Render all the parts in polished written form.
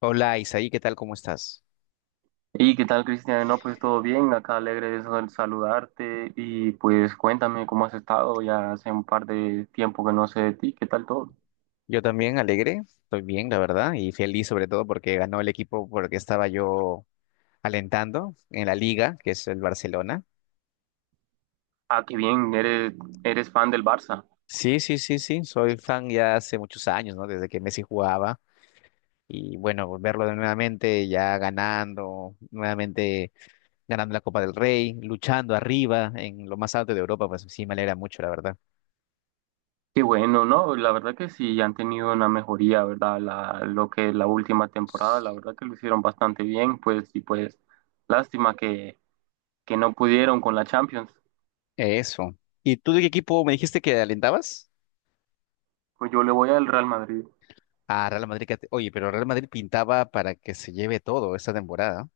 Hola Isaí, ¿qué tal? ¿Cómo estás? ¿Y qué tal, Cristian? No, pues todo bien, acá alegre de saludarte y pues cuéntame cómo has estado, ya hace un par de tiempo que no sé de ti, ¿qué tal todo? Yo también alegre, estoy bien, la verdad, y feliz sobre todo porque ganó el equipo porque estaba yo alentando en la liga, que es el Barcelona. Ah, qué bien, eres fan del Barça. Sí, sí, sí, sí, soy fan ya hace muchos años, ¿no? Desde que Messi jugaba y bueno, verlo de nuevamente ya ganando, nuevamente ganando la Copa del Rey, luchando arriba en lo más alto de Europa, pues sí, me alegra mucho, la verdad. Qué bueno, ¿no? La verdad que sí, han tenido una mejoría, ¿verdad? Lo que la última temporada, la verdad que lo hicieron bastante bien, pues y pues lástima que no pudieron con la Champions. Eso. ¿Y tú de qué equipo me dijiste que alentabas? Pues yo le voy al Real Madrid. Ah, Real Madrid, oye, pero Real Madrid pintaba para que se lleve todo esta temporada.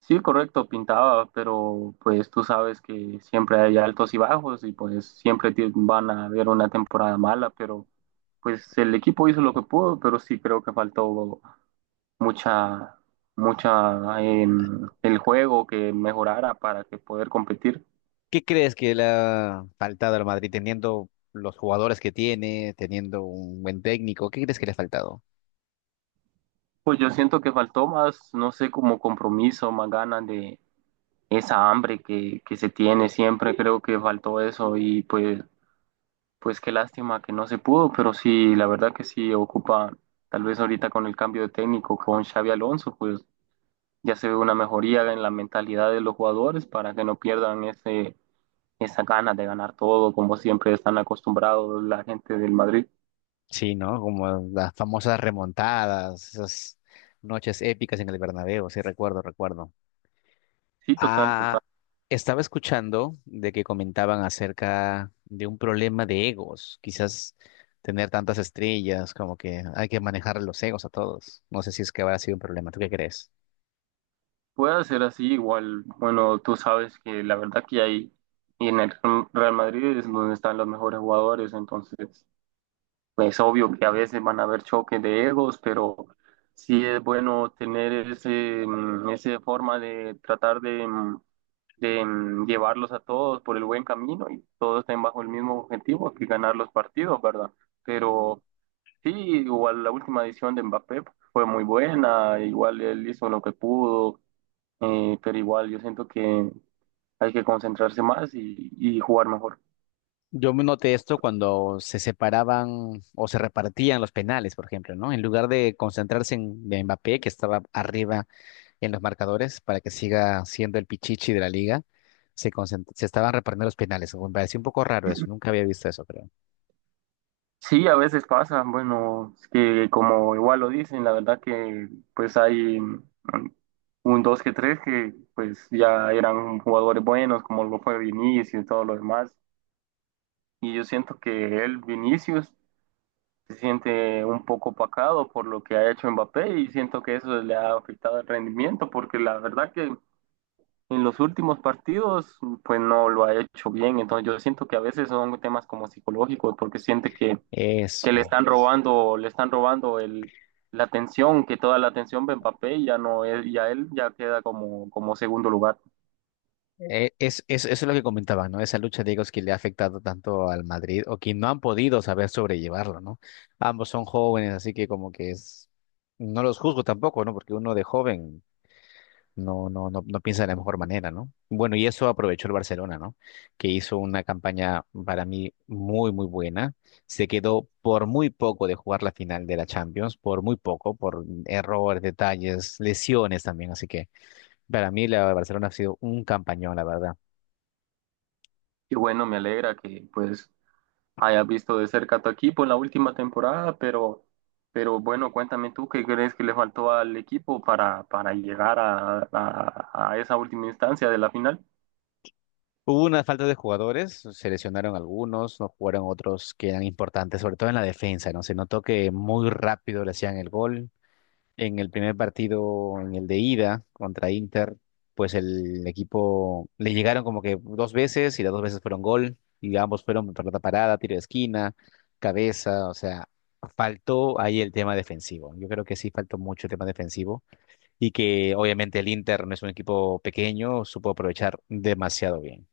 Sí, correcto, pintaba, pero pues tú sabes que siempre hay altos y bajos y pues siempre van a haber una temporada mala, pero pues el equipo hizo lo que pudo, pero sí creo que faltó mucha, mucha en el juego que mejorara para que poder competir. ¿Qué crees que le ha faltado al Madrid teniendo los jugadores que tiene, teniendo un buen técnico? ¿Qué crees que le ha faltado? Pues yo siento que faltó más, no sé, como compromiso, más ganas de esa hambre que se tiene siempre, creo que faltó eso y pues pues qué lástima que no se pudo, pero sí, la verdad que sí ocupa, tal vez ahorita con el cambio de técnico con Xavi Alonso, pues ya se ve una mejoría en la mentalidad de los jugadores para que no pierdan esa ganas de ganar todo, como siempre están acostumbrados la gente del Madrid. Sí, ¿no? Como las famosas remontadas, esas noches épicas en el Bernabéu, sí, recuerdo, recuerdo. Sí, total, total. Ah, estaba escuchando de que comentaban acerca de un problema de egos, quizás tener tantas estrellas, como que hay que manejar los egos a todos. No sé si es que habrá sido un problema. ¿Tú qué crees? Puede ser así, igual, bueno, tú sabes que la verdad que hay, y en el Real Madrid es donde están los mejores jugadores, entonces es obvio que a veces van a haber choques de egos, pero sí es bueno tener esa forma de tratar de llevarlos a todos por el buen camino y todos estén bajo el mismo objetivo, que ganar los partidos, ¿verdad? Pero sí, igual la última edición de Mbappé fue muy buena, igual él hizo lo que pudo, pero igual yo siento que hay que concentrarse más y jugar mejor. Yo me noté esto cuando se separaban o se repartían los penales, por ejemplo, ¿no? En lugar de concentrarse en Mbappé, que estaba arriba en los marcadores para que siga siendo el pichichi de la liga, se estaban repartiendo los penales. Me pareció un poco raro eso, nunca había visto eso, creo. Sí, a veces pasa, bueno, es que como igual lo dicen, la verdad que pues hay un dos que tres que pues ya eran jugadores buenos, como lo fue Vinicius y todo lo demás. Y yo siento que él, Vinicius, se siente un poco opacado por lo que ha hecho Mbappé y siento que eso le ha afectado el rendimiento, porque la verdad que en los últimos partidos pues no lo ha hecho bien. Entonces yo siento que a veces son temas como psicológicos, porque siente que Eso. Le están robando la atención, que toda la atención va en papel, ya no, ya él ya queda como, como segundo lugar. Eso es lo que comentaba, ¿no? Esa lucha de egos que le ha afectado tanto al Madrid o que no han podido saber sobrellevarlo, ¿no? Ambos son jóvenes, así que no los juzgo tampoco, ¿no? Porque uno de joven no piensa de la mejor manera, ¿no? Bueno, y eso aprovechó el Barcelona, ¿no? Que hizo una campaña para mí muy, muy buena. Se quedó por muy poco de jugar la final de la Champions, por muy poco, por errores, detalles, lesiones también, así que para mí la Barcelona ha sido un campañón, la verdad. Y bueno, me alegra que pues hayas visto de cerca a tu equipo en la última temporada, pero bueno, cuéntame tú qué crees que le faltó al equipo para llegar a esa última instancia de la final. Hubo una falta de jugadores, se lesionaron algunos, no jugaron otros que eran importantes, sobre todo en la defensa, ¿no? Se notó que muy rápido le hacían el gol. En el primer partido, en el de ida contra Inter, pues el equipo le llegaron como que dos veces y las dos veces fueron gol y ambos fueron pelota parada, tiro de esquina, cabeza, o sea, faltó ahí el tema defensivo. Yo creo que sí faltó mucho el tema defensivo y que obviamente el Inter no es un equipo pequeño, supo aprovechar demasiado bien.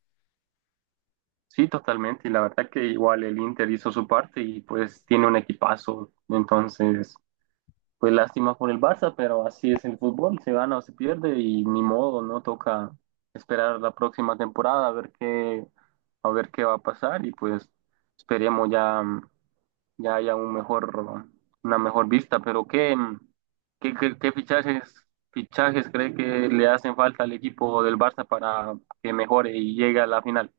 Sí, totalmente. Y la verdad que igual el Inter hizo su parte y pues tiene un equipazo. Entonces, pues lástima por el Barça, pero así es el fútbol, se gana o se pierde y ni modo, no toca esperar la próxima temporada a ver a ver qué va a pasar y pues esperemos ya, ya haya un mejor, una mejor vista. Pero ¿qué fichajes cree que le hacen falta al equipo del Barça para que mejore y llegue a la final?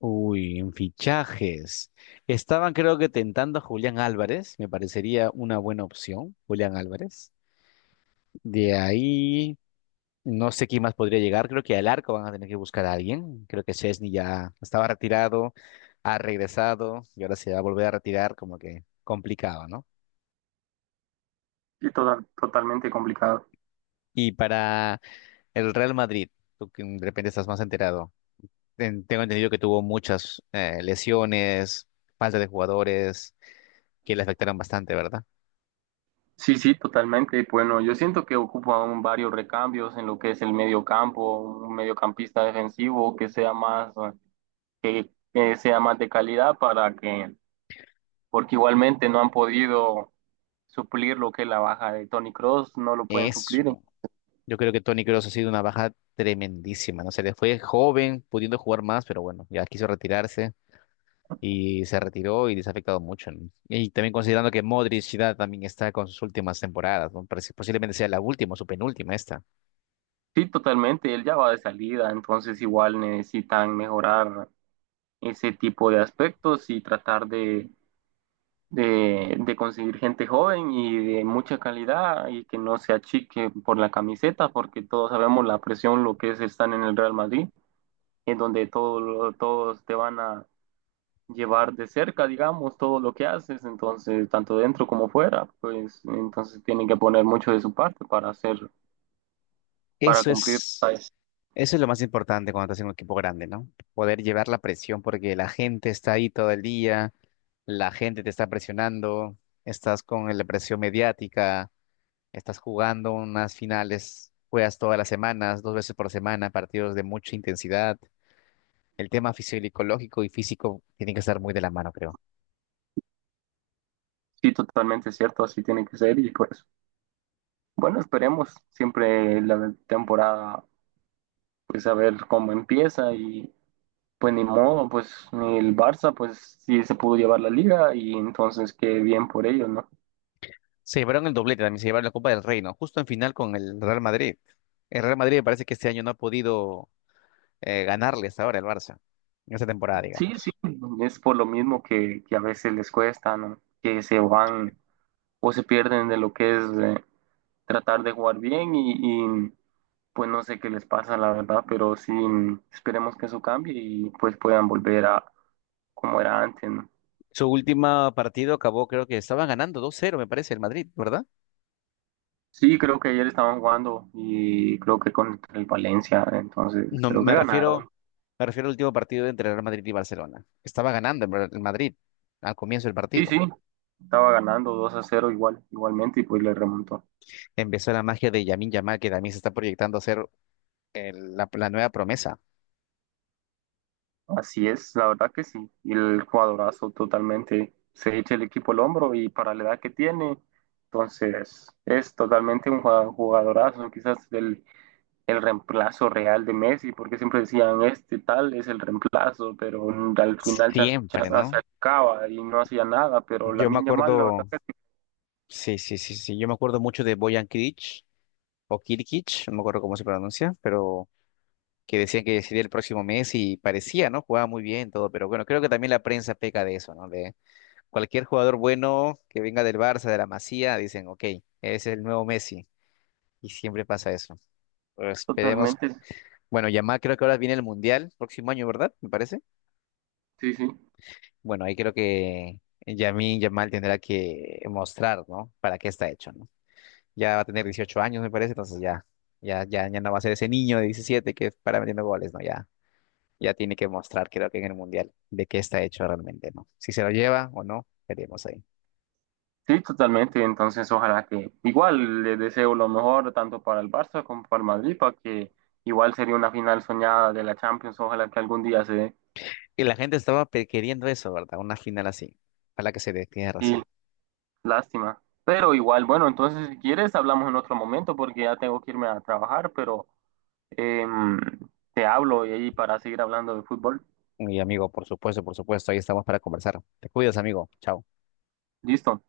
Uy, en fichajes. Estaban creo que tentando a Julián Álvarez, me parecería una buena opción, Julián Álvarez. De ahí, no sé quién más podría llegar, creo que al arco van a tener que buscar a alguien. Creo que Chesney ya estaba retirado, ha regresado y ahora se va a volver a retirar, como que complicado, ¿no? Sí, total totalmente complicado. Y para el Real Madrid, tú que de repente estás más enterado, tengo entendido que tuvo muchas lesiones, falta de jugadores que le afectaron bastante, ¿verdad? Sí, sí, totalmente. Bueno, yo siento que ocupan varios recambios en lo que es el medio campo, un mediocampista defensivo que sea más de calidad para que, porque igualmente no han podido suplir lo que es la baja de Tony Cross, no lo pueden Eso. suplir. Yo creo que Tony Kroos ha sido una baja tremendísima, ¿no? Se le fue joven, pudiendo jugar más, pero bueno, ya quiso retirarse y se retiró y les ha afectado mucho, ¿no? Y también considerando que Modric ya también está con sus últimas temporadas, ¿no? Posiblemente sea la última o su penúltima esta. Sí, totalmente, él ya va de salida, entonces igual necesitan mejorar ese tipo de aspectos y tratar de conseguir gente joven y de mucha calidad y que no se achique por la camiseta, porque todos sabemos la presión, lo que es estar en el Real Madrid, en donde todos te van a llevar de cerca, digamos, todo lo que haces, entonces, tanto dentro como fuera, pues entonces tienen que poner mucho de su parte para para Eso cumplir, es, pues. eso es lo más importante cuando estás en un equipo grande, ¿no? Poder llevar la presión porque la gente está ahí todo el día, la gente te está presionando, estás con la presión mediática. Estás jugando unas finales, juegas todas las semanas, dos veces por semana, partidos de mucha intensidad. El tema fisiológico y físico tiene que estar muy de la mano, creo. Sí, totalmente cierto, así tiene que ser y pues bueno, esperemos siempre la temporada, pues a ver cómo empieza y pues ni modo, pues ni el Barça, pues sí se pudo llevar la liga y entonces qué bien por ellos, ¿no? Se llevaron el doblete, también se llevaron la Copa del Reino, justo en final con el Real Madrid. El Real Madrid me parece que este año no ha podido ganarle hasta ahora el Barça, en esta temporada, Sí, sí, digamos. es por lo mismo que a veces les cuesta, ¿no? Que se van o se pierden de lo que es tratar de jugar bien y, pues no sé qué les pasa, la verdad, pero sí esperemos que eso cambie y pues puedan volver a como era antes, ¿no? Su último partido acabó, creo que estaba ganando 2-0, me parece, el Madrid, ¿verdad? Sí, creo que ayer estaban jugando y creo que contra el Valencia, entonces No, creo que ganaron. me refiero al último partido entre Real Madrid y Barcelona. Estaba ganando el el Madrid al comienzo del Sí, partido. sí, estaba ganando 2-0 igual, igualmente y pues le remontó. Empezó la magia de Yamin Yamal, que también se está proyectando a ser la nueva promesa. Así es, la verdad que sí. Y el jugadorazo totalmente se echa el equipo al hombro y para la edad que tiene, entonces es totalmente un jugadorazo, quizás el reemplazo real de Messi, porque siempre decían este tal es el reemplazo, pero al final Siempre, se ¿no? acaba y no hacía nada, pero la Yo me Lamine Yamal, la acuerdo, verdad, sí, sí, sí, sí, yo me acuerdo mucho de Bojan Kric o Kirkic, no me acuerdo cómo se pronuncia, pero que decían que sería el próximo mes y parecía, ¿no? Jugaba muy bien todo, pero bueno, creo que también la prensa peca de eso, ¿no? De cualquier jugador bueno que venga del Barça, de la Masía, dicen, ok, es el nuevo Messi, y siempre pasa eso. Pero esperemos, totalmente, bueno, Yamal creo que ahora viene el Mundial, próximo año, ¿verdad? Me parece. sí, sí. Bueno, ahí creo que Yamin Yamal tendrá que mostrar, ¿no? Para qué está hecho, ¿no? Ya va a tener 18 años, me parece, entonces ya, ya no va a ser ese niño de 17 que para metiendo goles, ¿no? Ya, ya tiene que mostrar, creo que en el Mundial, de qué está hecho realmente, ¿no? Si se lo lleva o no, veremos ahí. Sí, totalmente. Entonces, ojalá que igual le deseo lo mejor tanto para el Barça como para el Madrid, para que igual sería una final soñada de la Champions. Ojalá que algún día se dé. Y la gente estaba queriendo eso, ¿verdad? Una final así. Ojalá que se dé, tienes Y razón. lástima. Pero igual, bueno, entonces si quieres hablamos en otro momento porque ya tengo que irme a trabajar, pero em, te hablo y ahí para seguir hablando de fútbol. Mi amigo, por supuesto, ahí estamos para conversar. Te cuidas, amigo. Chao. Listo.